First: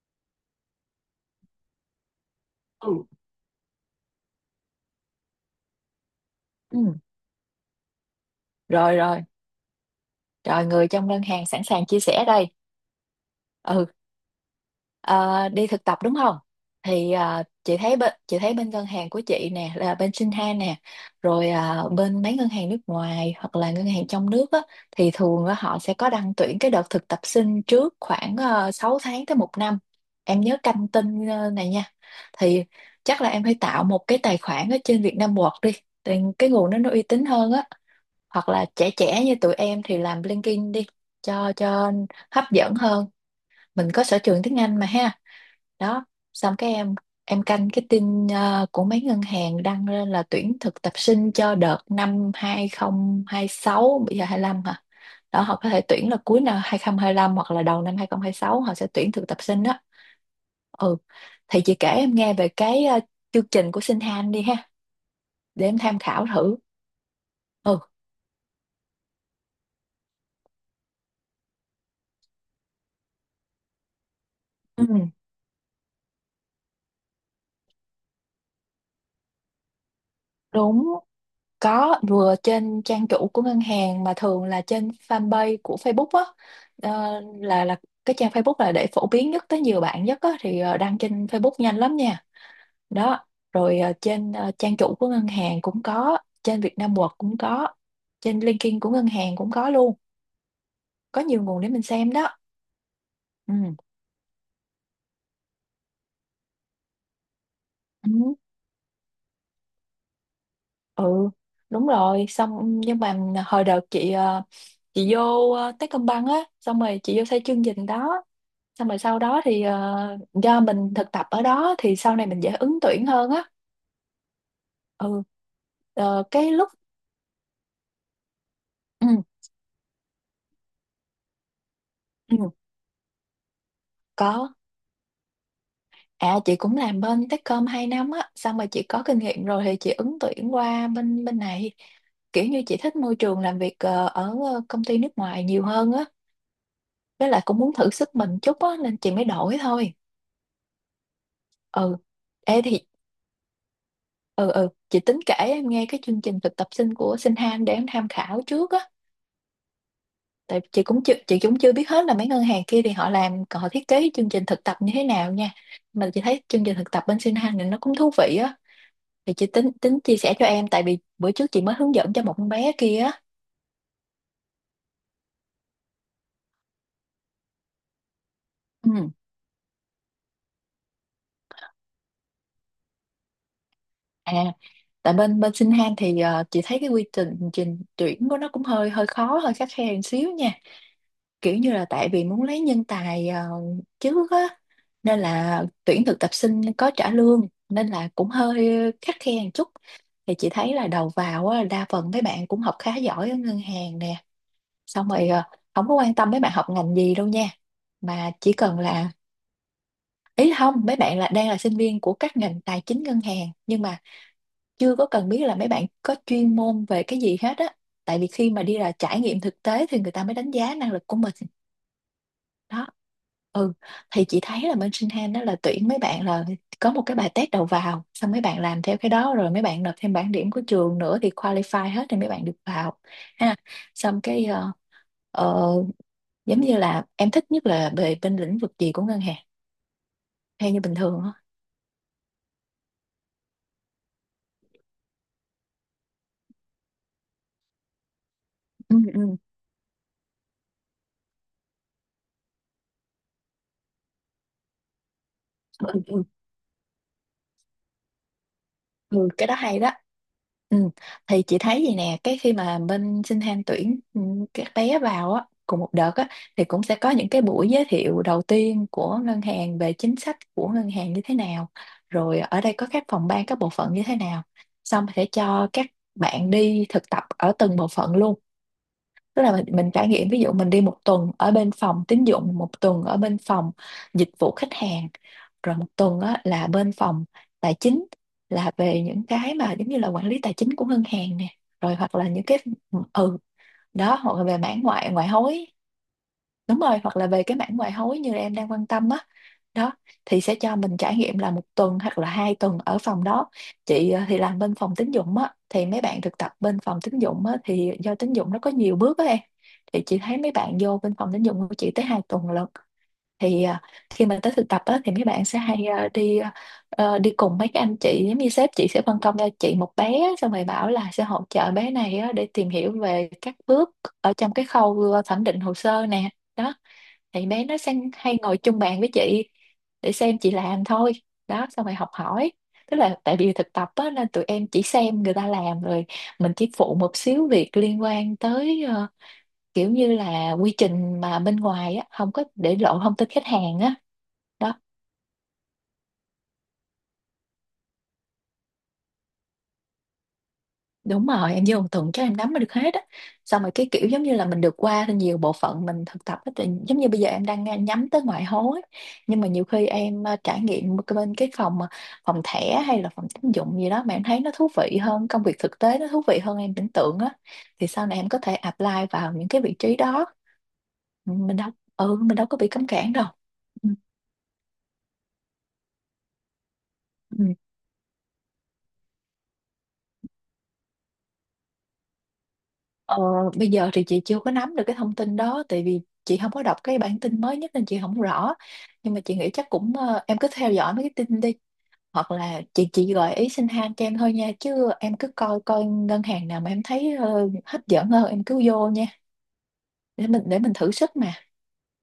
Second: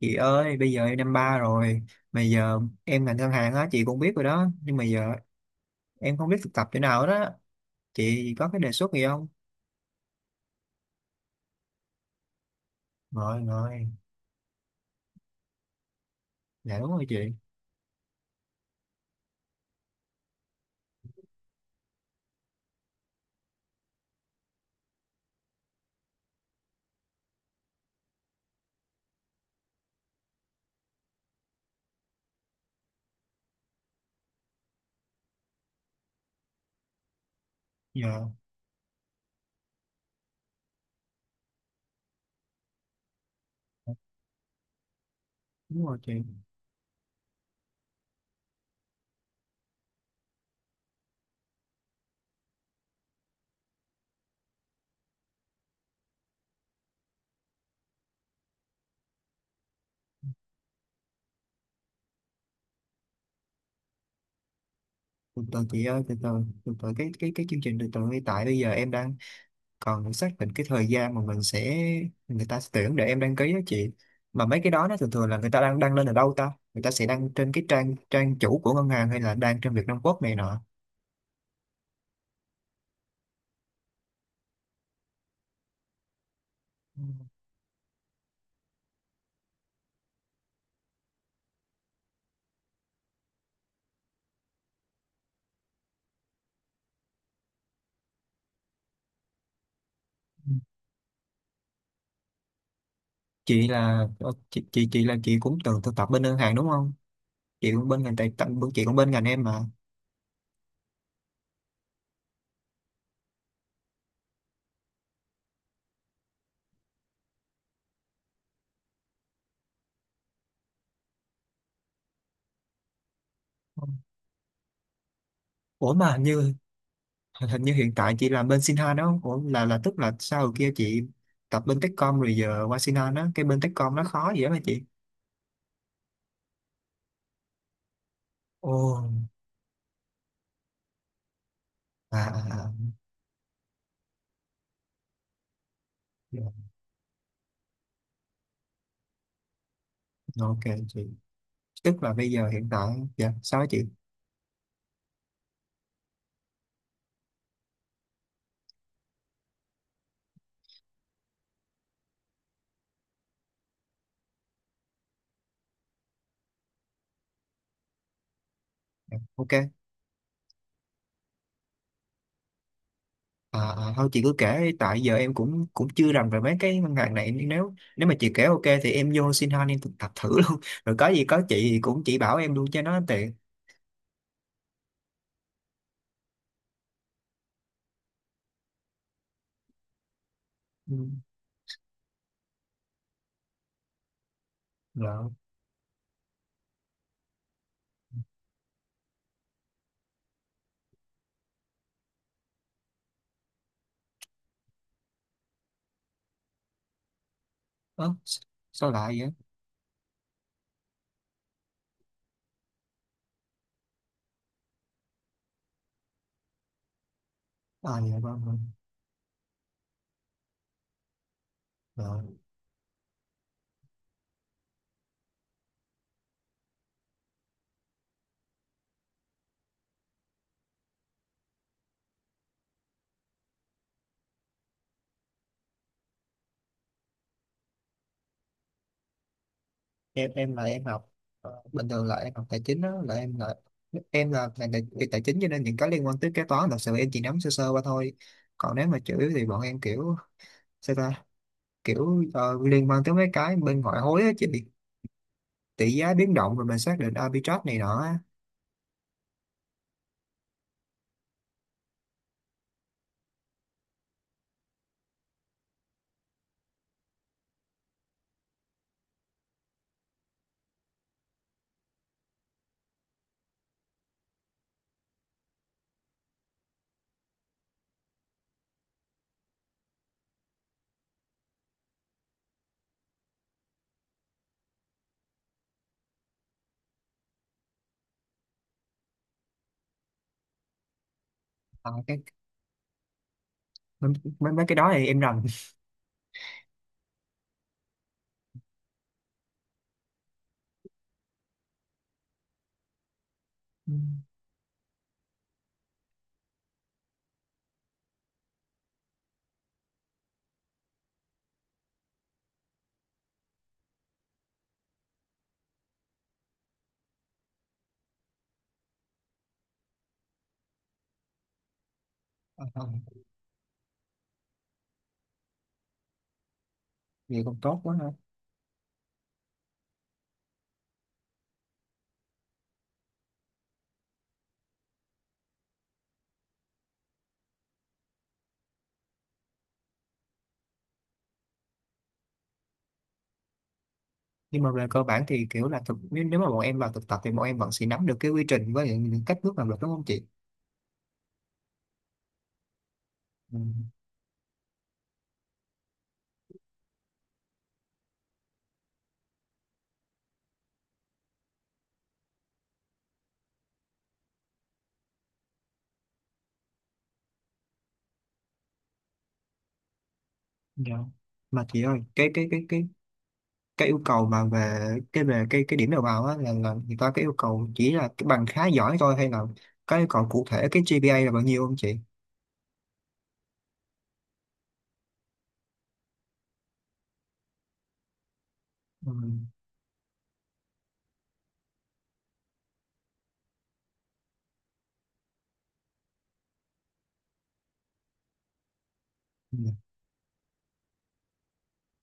Chị ơi, bây giờ em năm ba rồi, mà giờ em Ừ. ngành ngân hàng á, chị cũng biết rồi đó, nhưng mà giờ em không biết thực tập chỗ Ừ. nào đó. Chị có cái đề xuất Rồi gì rồi, không? rồi người trong ngân hàng sẵn sàng chia sẻ đây. Rồi rồi. Ừ. Ờ, Đi thực tập đúng không? Dạ đúng rồi Thì chị. Chị thấy bên ngân hàng của chị nè là bên Shinhan nè, rồi bên mấy ngân hàng nước ngoài hoặc là ngân hàng trong nước á, thì thường á họ sẽ có đăng tuyển cái đợt thực tập sinh trước khoảng 6 tháng tới một năm. Em nhớ canh tin này nha. Thì chắc là em phải tạo một cái tài khoản ở trên Vietnam Work đi. Thì cái nguồn đó nó uy tín hơn á, Dạ hoặc là trẻ trẻ như tụi em thì làm LinkedIn đi cho hấp dẫn hơn, mình có sở trường tiếng Anh mà ha. đúng rồi Đó, chị. xong cái em canh cái tin của mấy ngân hàng đăng lên là tuyển thực tập sinh cho đợt năm 2026, bây giờ 25 hả. Đó, họ có thể tuyển là cuối năm 2025 hoặc là đầu năm 2026, họ sẽ tuyển thực tập sinh đó. Ừ, thì chị kể em nghe về cái chương trình của Sinh Han đi ha, Từ để từ em chị tham ơi, từ khảo từ. thử. Từ từ, cái chương trình, Ừ. từ từ, hiện tại bây giờ em đang còn xác định cái thời gian mà mình sẽ, người ta sẽ tuyển để em đăng ký đó chị. Mà mấy cái Ừ, đó nó thường thường là người ta đang đăng lên ở đâu ta? Người ta sẽ đăng trên cái trang trang chủ của ngân hàng hay là đăng trên Việt Nam Quốc này nọ? đúng. Có, vừa trên trang chủ của ngân hàng, mà thường là trên fanpage của Facebook á. Là cái trang Facebook là để phổ biến nhất tới nhiều bạn nhất á, thì đăng trên Facebook nhanh lắm nha. Đó. Rồi trên trang chủ của ngân hàng cũng có, trên Vietnam World cũng có, trên LinkedIn của ngân hàng cũng có luôn. Ừ. Có nhiều nguồn để mình xem đó. Ừ. Chị là chị là chị cũng từng thực tập bên ngân hàng đúng không? Chị cũng bên ngành tài Ừ. tận, chị cũng bên ngành em mà. Ừ. Đúng rồi, xong nhưng mà hồi đợt chị vô Techcombank á, xong rồi chị vô xây chương trình đó, xong rồi sau đó thì do mình thực tập ở đó thì sau này mình dễ ứng tuyển hơn á. Ừ. Ủa mà hình Cái như, lúc hình như hiện tại chị làm bên Sinhan đó ừ, không? Ủa là, tức là sau hồi kia chị tập bên Techcom rồi ừ, giờ qua Sinhan á, cái bên Techcom nó khó gì đó có. mà chị? À, chị cũng làm bên Techcom 2 năm á, xong rồi Ồ. chị có kinh nghiệm rồi thì chị ứng tuyển qua bên bên này, À, kiểu như à, à. chị thích môi trường làm việc ở công ty nước ngoài nhiều hơn á, Dạ. với lại cũng muốn thử sức mình chút á nên chị mới đổi thôi. Ok chị. Ừ, Tức là bây giờ ê hiện thì tại, dạ sao á chị? ừ ừ, chị tính kể em nghe cái chương trình thực tập sinh của Sinh Han để em tham khảo trước á, tại chị cũng chưa biết hết là mấy ngân hàng kia thì họ làm, còn họ thiết kế chương trình thực tập như thế nào nha. Mà chị thấy chương trình thực tập bên Sinh Hanh này nó cũng thú vị á, thì chị Ok. tính tính chia sẻ cho em tại vì bữa trước chị mới hướng dẫn cho một con bé kia á. À, à, thôi chị cứ kể đi, tại giờ em cũng cũng chưa rành về mấy cái ngân hàng này, nên nếu, nếu mà chị kể ok thì Ừ. em vô xin han em thực tập thử luôn rồi có gì có chị thì cũng chỉ bảo em luôn cho nó tiện. À, tại bên bên Sinh Han thì chị thấy cái quy trình trình tuyển của nó cũng hơi hơi khó, hơi khắt khe một xíu nha. Ừ. Kiểu như là tại vì muốn lấy nhân tài trước á, nên Rồi. là tuyển thực tập sinh có trả lương nên là cũng hơi khắt khe một chút. Thì chị thấy là đầu vào á, đa phần mấy bạn cũng học khá giỏi ở ngân hàng nè. Xong rồi không có quan tâm mấy bạn học ngành gì đâu nha. Ớ, Mà chỉ cần sao là, lại vậy? ý là không, mấy bạn là đang là sinh viên của các ngành tài chính ngân hàng, nhưng mà chưa có cần biết là mấy bạn có chuyên môn về cái gì hết á. À dạ Tại vì vâng khi vâng. mà đi là trải nghiệm thực tế thì người ta mới đánh giá năng lực của mình. Rồi, Đó. Ừ, thì chị thấy là bên Sinh đó là tuyển mấy bạn là có một cái bài test đầu vào, xong mấy bạn làm theo cái đó rồi mấy bạn nộp thêm bảng điểm của trường nữa, thì qualify hết thì mấy bạn được vào ha. Xong cái ờ, giống như là em thích nhất là về bên lĩnh vực gì của ngân hàng em là theo như em bình học, thường á. Bình thường là em học tài chính đó, là em là, em là ngành tài, về tài chính, cho nên những cái liên quan tới kế toán thật sự em chỉ nắm sơ sơ qua thôi. Còn nếu Ừ, mà chủ yếu ừ, thì bọn em kiểu, sao ta, kiểu liên quan tới mấy cái bên ngoại hối á chị. Tỷ ừ, giá ừ. biến động rồi mình xác định arbitrage này nọ á. Ừ, cái đó hay đó. Ừ. Thì chị thấy vậy nè, cái khi mà bên Sinh tham tuyển các bé vào á, cùng một đợt á, thì cũng sẽ có những cái buổi giới thiệu đầu tiên của ngân hàng về chính sách của ngân hàng như thế nào, rồi ở đây có các phòng ban, các bộ phận như thế nào. Xong sẽ cho các bạn đi thực tập ở từng bộ phận luôn, tức là mình trải nghiệm, ví dụ mình đi một tuần ở bên phòng tín dụng, một tuần ở bên phòng dịch vụ khách hàng, rồi một tuần á là bên phòng tài chính, là về những cái mà giống như là quản lý tài chính của ngân hàng nè, Ờ, rồi hoặc cái là những cái ừ mấy, đó, hoặc là mấy về mấy cái mảng đó thì ngoại em ngoại rành. hối. Đúng rồi, hoặc là về cái mảng ngoại hối như em đang quan tâm á. Đó, thì sẽ cho mình trải nghiệm là một tuần hoặc là 2 tuần ở phòng đó. Ừ. Chị thì làm bên phòng tín dụng á, thì mấy bạn thực tập bên phòng tín dụng á thì do tín dụng nó có nhiều bước á em. Thì chị thấy mấy bạn vô bên phòng tín dụng của chị tới 2 tuần lận. Thì khi mà tới thực tập á thì mấy bạn sẽ hay đi cùng mấy cái anh chị, giống như sếp chị sẽ phân công cho chị một bé á, xong rồi bảo là sẽ hỗ trợ bé này á để Ờ, tìm ờ, hiểu về các bước ở trong cái khâu thẩm định hồ sơ nè. Đó, vậy thì còn bé nó tốt quá ha. sang hay ngồi chung bàn với chị để xem chị làm thôi. Đó, xong rồi học hỏi. Tức là tại vì thực tập á nên tụi em chỉ xem người ta làm, rồi mình chỉ phụ một xíu việc liên quan tới kiểu như là quy trình mà bên ngoài á không có, để lộ thông tin khách hàng á. Nhưng mà Đó. về cơ bản thì kiểu là thực, nếu, nếu mà bọn em vào thực tập thì bọn em vẫn sẽ nắm được cái quy trình với những cách bước làm việc, đúng không chị? Đúng rồi, em vô một tuần chắc em nắm được hết á. Ừ. Xong rồi cái kiểu giống như là mình được qua nhiều bộ phận mình thực tập á, thì giống như bây giờ em đang nhắm tới ngoại hối. Nhưng mà nhiều khi em trải nghiệm cái bên cái phòng thẻ hay là phòng tín dụng gì đó mà em thấy nó thú vị hơn, công việc thực tế nó thú vị hơn em tưởng tượng á. Thì sau này em có thể apply vào những cái vị trí đó. Dạ. Mình Mà đâu, chị ơi, ừ, cái mình đâu cái có cái bị cái cấm cản đâu. cái Ừ. yêu cầu mà về cái, về cái điểm đầu vào á là, người ta cái yêu Ừ. cầu chỉ là cái bằng khá giỏi thôi, hay là có yêu cầu cụ thể cái GPA là bao nhiêu không chị? Ờ, Bây giờ thì chị chưa có nắm được cái thông tin đó tại vì chị không có đọc cái bản tin mới nhất nên chị không rõ, Ừ. nhưng mà chị nghĩ chắc cũng em cứ theo dõi mấy cái tin đi, hoặc là chị gợi ý xin han cho em thôi nha, chứ em cứ coi coi ngân hàng nào mà em thấy hấp dẫn hơn em cứ vô nha, Ừ. để mình thử sức mà.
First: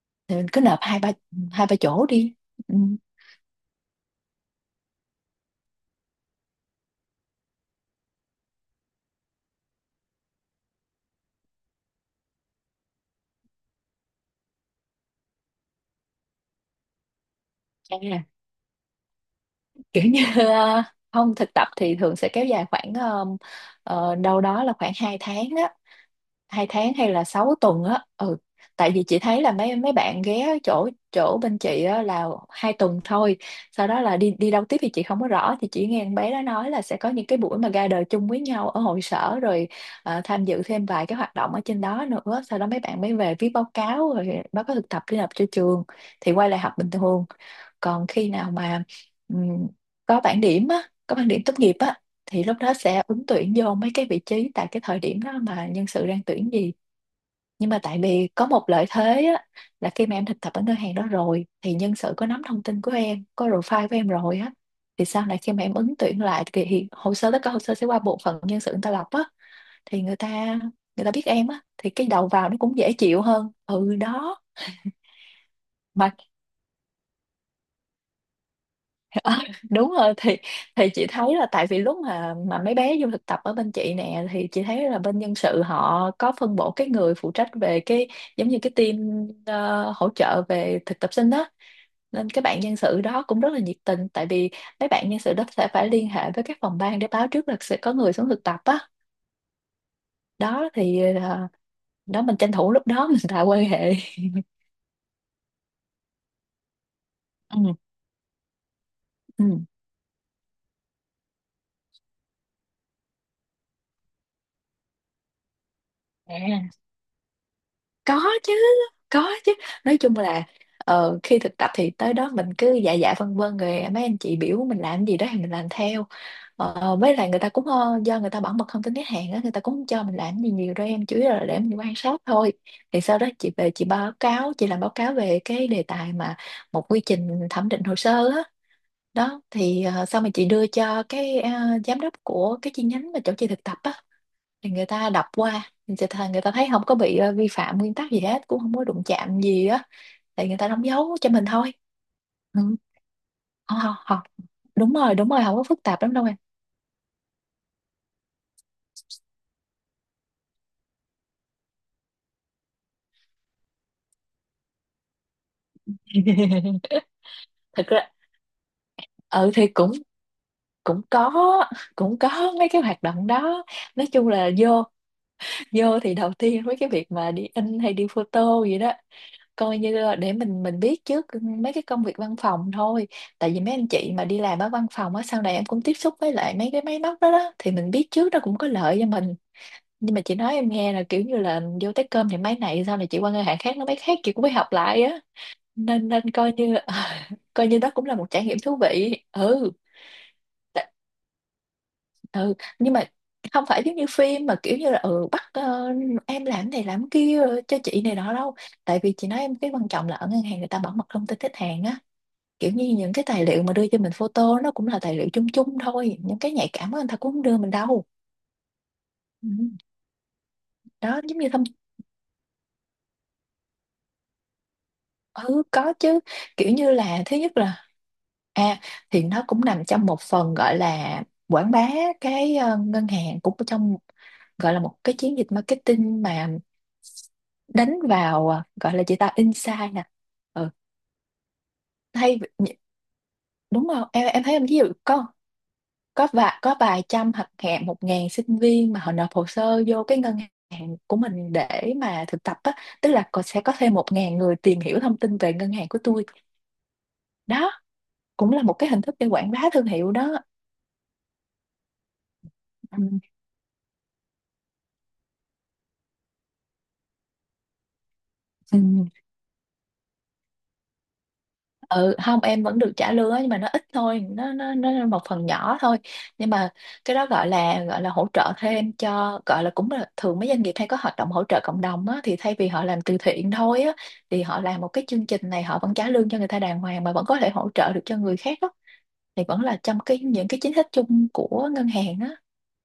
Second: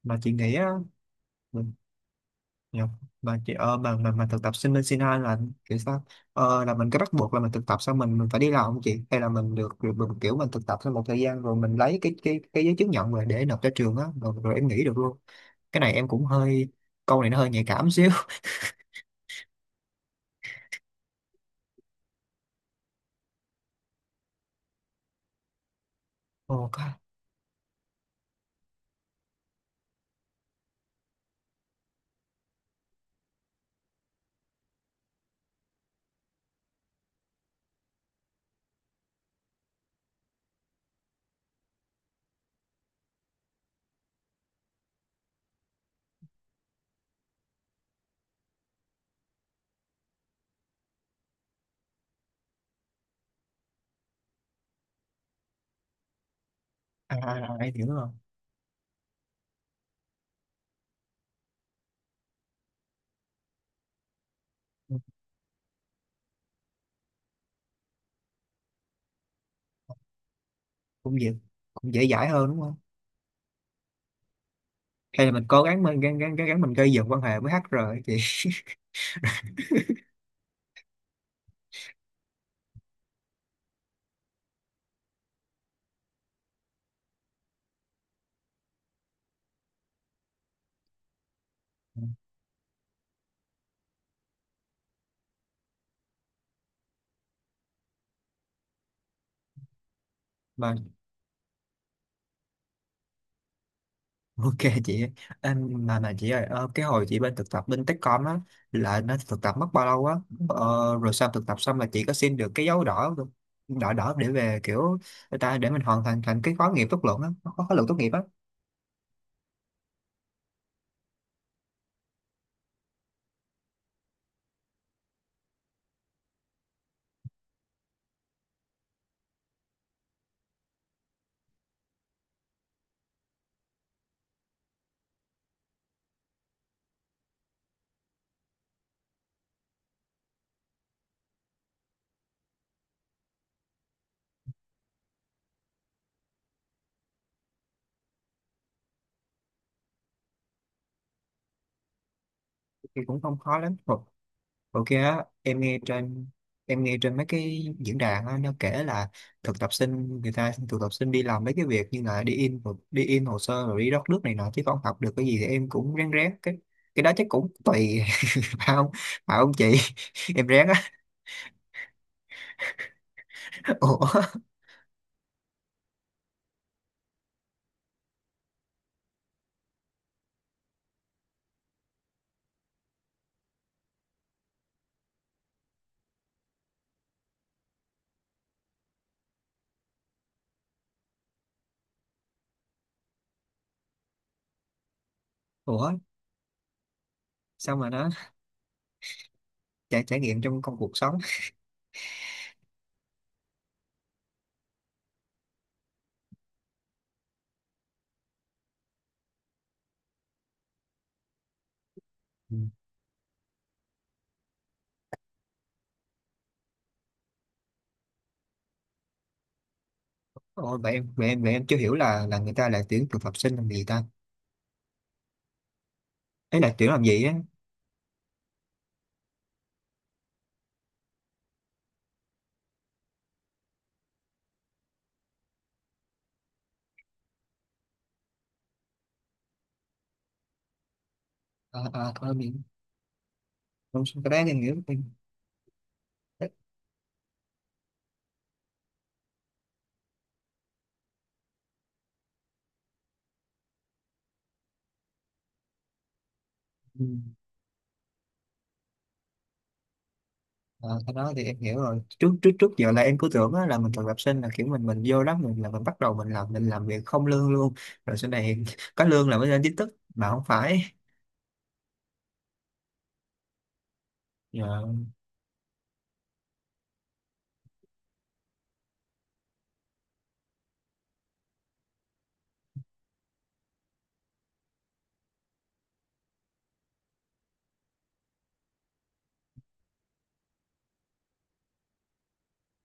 Mà chị Thì mình nghĩ cứ á. nộp hai ba chỗ đi. Ừ. Dạ. Mà chị mà thực tập sinh bên Sinh Hai là kiểu sao, là mình có bắt buộc là mình thực tập xong mình phải đi làm không chị, hay là mình được được, được kiểu mình thực tập sau một thời gian rồi mình lấy cái giấy chứng nhận rồi để nộp cho trường á, rồi, rồi em nghỉ được luôn? Cái này em cũng hơi, câu này nó hơi nhạy cảm À, xíu. kiểu như ờ, không thực tập thì thường sẽ kéo dài khoảng đâu đó là khoảng 2 tháng á, hai Ồ, có- tháng hay là 6 tuần á. Ừ, tại vì chị thấy là mấy mấy bạn ghé chỗ chỗ bên chị á là 2 tuần thôi, sau đó là đi đi đâu tiếp thì chị không có rõ, thì chỉ nghe con bé đó nói là sẽ có những cái buổi mà gather chung với nhau ở hội sở rồi tham dự thêm vài cái hoạt động ở trên đó nữa, sau đó mấy bạn mới về viết báo cáo, rồi báo cáo thực tập đi nộp cho trường, thì quay lại học bình thường. Còn khi nào mà ừm, có bảng điểm á, có bảng điểm tốt nghiệp á, thì lúc đó sẽ ứng tuyển vô mấy cái vị trí tại cái thời điểm đó mà nhân sự đang tuyển gì. à, à, à, Nhưng em mà hiểu tại rồi. vì có một lợi thế á, là khi mà em thực tập ở ngân hàng đó rồi thì nhân sự có nắm thông tin của em, có profile của em rồi á, Ừ, thì sau này khi mà em ứng tuyển lại thì hồ sơ, tất cả hồ sơ sẽ qua bộ phận nhân sự người ta lọc á, thì người ta cũng biết dễ, em á thì cũng dễ cái đầu dãi hơn vào nó đúng không, cũng dễ chịu hơn. Ừ, đó hay là mình cố gắng mình mà gắng gắng, gắng gắng mình gây dựng quan hệ với HR ấy chị? đúng rồi. Thì chị thấy là tại vì lúc mà mấy bé vô thực tập ở bên chị nè, thì chị thấy là bên nhân sự họ có phân bổ cái người phụ trách về cái, giống như cái team hỗ trợ về thực tập sinh đó. Nên các bạn nhân sự đó cũng rất là nhiệt tình, tại vì mấy bạn nhân sự đó sẽ phải liên hệ với các phòng ban để báo trước là sẽ có người xuống thực tập á. Đó Mà. thì đó mình tranh thủ lúc đó mình tạo quan hệ. Ok chị ơi. Em mà chị ơi cái hồi chị bên thực tập Ừ, bên Techcom á là nó thực tập mất bao lâu á? ờ, Rồi sau thực tập xong là chị có xin được cái dấu đỏ không? Đỏ đỏ để về kiểu người ta để mình hoàn thành ừ. thành cái khóa nghiệm tốt luận á, khóa, khóa luận tốt nghiệp á? Có chứ, có chứ. Nói chung là khi thực tập thì tới đó mình cứ dạ dạ vân vân rồi mấy anh chị biểu mình làm gì đó thì mình làm theo. Với lại người ta cũng do người ta bảo mật thông tin khách hàng á, người ta cũng không cho mình làm gì nhiều đâu em, chủ yếu là để mình quan sát thôi. Thì sau đó chị về chị báo cáo, chị làm báo cáo về cái đề tài mà một quy trình thẩm định hồ sơ á. Đó thì sau mà chị đưa cho cái giám đốc của cái chi nhánh mà chỗ chị thực tập á, thì người ta đọc qua thì người ta thấy không có bị vi phạm nguyên tắc gì hết, cũng không có đụng chạm gì á, thì người ta đóng dấu cho mình thôi. Ừ. Thì cũng không khó lắm. Không, không, không. Ok Đúng rồi, á, đúng rồi, không em có nghe phức tạp lắm đâu trên, em. em nghe trên mấy cái diễn đàn á, nó kể là thực tập sinh, người ta thực tập sinh đi làm mấy cái việc như là đi in hồ sơ rồi đi rót nước này nọ chứ không học được cái gì, thì em cũng ráng ráng cái cái đó chắc cũng Thực tùy. ra Phải không, phải ừ không thì chị? cũng Em ráng á. cũng có cũng có mấy cái hoạt động đó. Nói chung Ủa. là vô, vô thì đầu tiên với cái việc mà đi in hay đi photo gì đó, coi như là để mình biết trước mấy cái công việc văn phòng thôi. Tại vì mấy anh chị mà đi làm ở văn phòng á, sau này em cũng tiếp xúc với lại mấy cái máy móc đó đó, thì mình biết trước nó cũng có lợi cho mình. Nhưng mà chị nói em nghe là kiểu như là vô tới cơm thì máy này, sau này chị qua ngân hàng khác nó máy khác, chị cũng phải học lại á. Ủa Nên nên coi như, coi sao như mà đó cũng nó, là một trải nghiệm thú vị. Ừ, trải, trải nghiệm trong công cuộc sống. ừ. Nhưng mà không phải giống như phim mà kiểu như là ừ bắt em làm này làm kia cho chị này đó đâu. Tại vì chị nói em cái quan trọng là ở ngân hàng người ta bảo mật thông tin khách hàng á, Ừ. kiểu như những cái tài liệu mà đưa cho mình photo nó cũng là tài liệu chung chung thôi, những cái nhạy cảm á, người ta cũng không đưa mình đâu. Ừ. Ôi vậy em, Đó vậy giống em, như vậy thông em chưa hiểu là người ta lại tuyển thực tập sinh làm gì ta, ừ có chứ. ấy Kiểu là tuyển như làm là gì á? thứ nhất là à thì nó cũng nằm trong một phần gọi là quảng bá cái ngân hàng, cũng trong gọi là một cái chiến dịch marketing mà đánh vào, à, gọi là chị ta insight nè. Ừ. À, à, thôi Hay mình, nhỉ- đúng không, không em, cái đó em thấy em em hiểu. ví dụ có có vài trăm hoặc hẹn 1.000 sinh viên mà họ nộp hồ sơ vô cái ngân hàng của mình để mà thực tập á, tức là còn sẽ có thêm 1.000 người tìm hiểu thông tin về ngân hàng của tôi. Ừ. Đó cũng là một cái hình thức để quảng bá thương hiệu đó. Ờ, cái đó thì em hiểu rồi. Trước, trước, trước giờ Ừ, là em cứ tưởng á, là mình thực tập sinh là kiểu mình vô đó mình là mình bắt đầu mình làm, mình làm việc không lương luôn, rồi sau này ừ. có lương là mới lên chính thức, mà không phải. Ừ, không em vẫn được trả lương á, nhưng mà nó ít thôi, nó nó Dạ. nó là một phần nhỏ thôi. Nhưng mà cái đó gọi là, gọi là hỗ trợ thêm cho, gọi là cũng là thường mấy doanh nghiệp hay có hoạt động hỗ trợ cộng đồng á, thì thay vì họ làm từ thiện thôi á, thì họ làm một cái chương trình này họ vẫn trả lương cho người ta đàng hoàng mà vẫn có thể hỗ trợ được cho người khác á, thì vẫn là trong cái những cái chính sách chung của ngân hàng á,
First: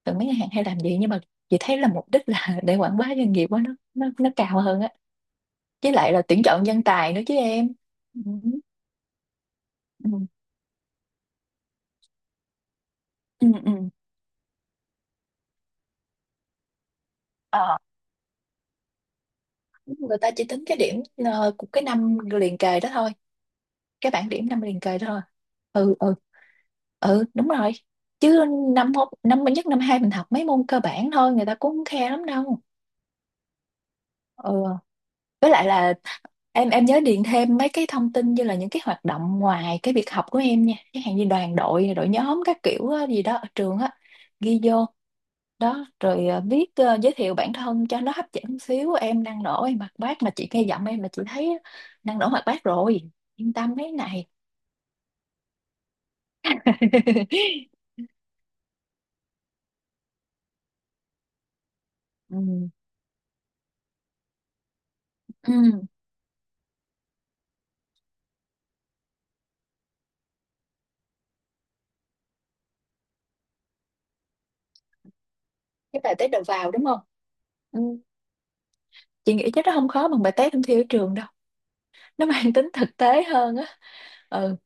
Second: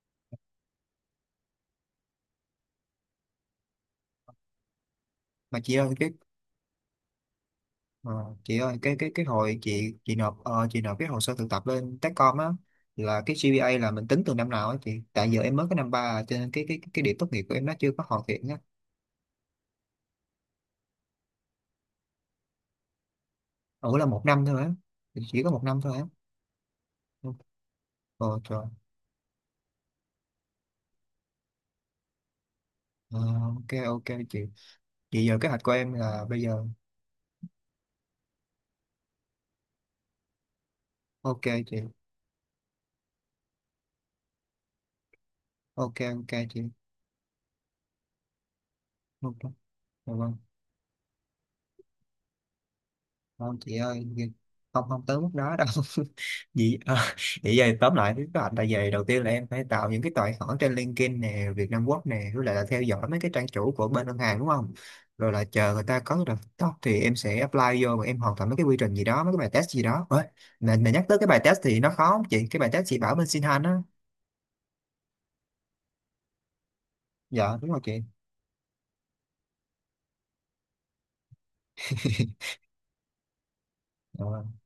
thường mấy ngân hàng hay làm gì. Nhưng mà chị thấy là mục đích là để quảng bá doanh nghiệp á, nó cao hơn á. Mà chị ơi Với cái lại là tuyển chọn nhân tài nữa chứ em. ờ, Ừ. chị ơi cái hồi chị Ừ. chị nộp chị nộp cái hồ sơ thực tập lên Techcom á là cái Ừ. GPA là Ừ. mình tính từ năm nào á chị? Tại giờ em mới có năm ba à, cho nên cái điểm tốt nghiệp của em nó Ờ. chưa có hoàn thiện á. Người ta chỉ tính cái điểm của cái năm liền kề đó thôi, Ủa là cái một bảng năm điểm năm thôi á? liền kề đó thôi. Chỉ có một năm Ừ, thôi á? ừ, ừ đúng rồi. Ồ Chứ trời. năm năm nhất năm hai mình học mấy môn cơ bản thôi, người ta cũng không khe lắm đâu. Ờ, ok ok chị. Ừ, Vậy giờ kế với hoạch lại của em là là bây giờ, em nhớ điền thêm mấy cái thông tin như là những cái hoạt động ngoài cái việc học của em nha, cái hàng như ok đoàn chị, đội đội nhóm các kiểu á, gì đó ở trường á, ghi vô đó. ok ok Rồi chị, viết giới thiệu bản thân cho nó hấp dẫn xíu, em ok, năng nổ em hoạt dạ bát, mà vâng. chị nghe giọng em là chị thấy năng nổ hoạt bát rồi, yên Không tâm chị mấy ơi, này. không không tới mức đó đâu. Vậy à, vậy giờ tóm lại với các bạn, tại vì đầu tiên là em phải tạo những cái tài khoản trên LinkedIn nè, Việt Nam Quốc nè, với lại là Ừ. theo dõi mấy cái trang chủ của bên ngân hàng, đúng không? Rồi là chờ Ừ. người ta có cái đợt top thì em sẽ apply vô và em hoàn thành mấy cái quy trình gì đó, mấy cái bài test gì đó. Ôi, mà nhắc tới cái bài test thì nó khó không chị, cái bài test chị bảo bên Sinhan á? Cái bài test đầu vào đúng không. Dạ đúng rồi Ừ. chị. Chị nghĩ chắc nó không khó bằng bài test thông thi ở trường đâu, nó mang tính thực tế hơn á. Dạ vâng. Ừ,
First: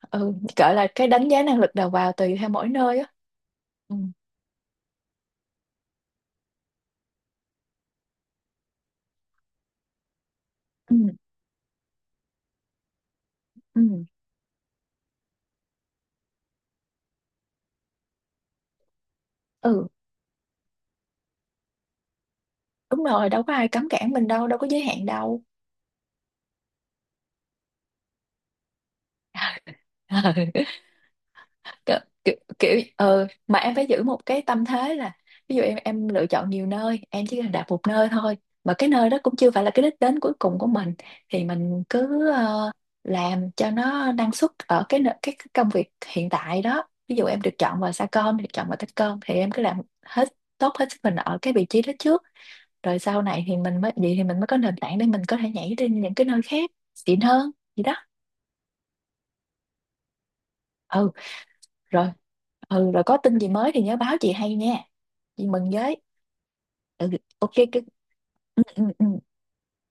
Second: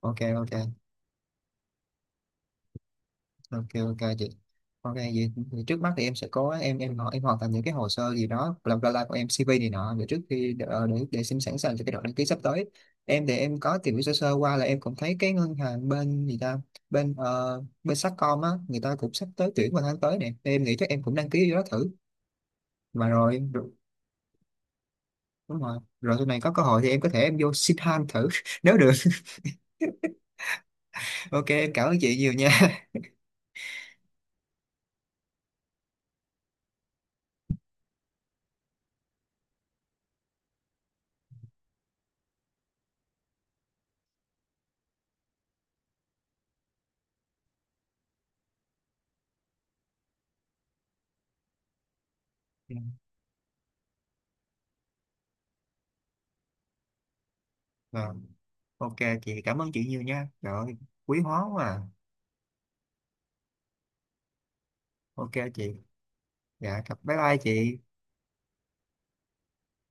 Ok ừ ok. gọi là cái đánh giá năng lực đầu vào, tùy theo mỗi nơi á. Ok Ừ, ok chị. Ok vậy, vậy trước mắt thì em sẽ có, em họ, em hoàn thành những cái hồ sơ gì đó làm ra của em, CV này nọ, để trước khi ừ, để xem sẵn sàng cho cái đợt đăng ký sắp tới. Em thì em có tìm hiểu ừ. sơ sơ qua là em cũng thấy cái ngân hàng bên gì ta, bên bên Sacom á, người ta cũng sắp tới tuyển vào Ừ, tháng tới nè, em nghĩ chắc em cũng đăng ký vô đó thử. đúng Mà rồi rồi đâu có ai rồi- cấm cản mình đâu, đâu có giới hạn đâu. đúng rồi, rồi sau này có cơ hội thì em có thể em vô xin han thử nếu được. Ok em cảm kiểu, ơn chị nhiều nha. Kiểu mà em phải giữ một cái tâm thế là, ví dụ em lựa chọn nhiều nơi, em chỉ cần đạp một nơi thôi, mà cái nơi đó cũng chưa phải là cái đích đến cuối cùng của mình, thì mình cứ làm cho nó năng suất ở cái nợ- cái công việc hiện tại đó. Ví dụ em được chọn vào Sacom, được chọn vào Techcom, thì em cứ làm hết tốt hết sức mình ở cái vị trí đó trước. Dạ. Rồi sau này thì mình mới vậy thì mình mới có nền tảng để mình có thể nhảy đến những cái nơi khác xịn hơn gì đó. Vâng, ok chị, cảm ơn chị nhiều nha. Trời ơi, Ừ, quý hóa quá à. rồi. Ừ, rồi có tin gì mới thì nhớ báo chị hay nha, Ok chị mừng chị. với. Dạ cảm- Ừ, bye bye ok chị. cái ừ, ừ, ừ.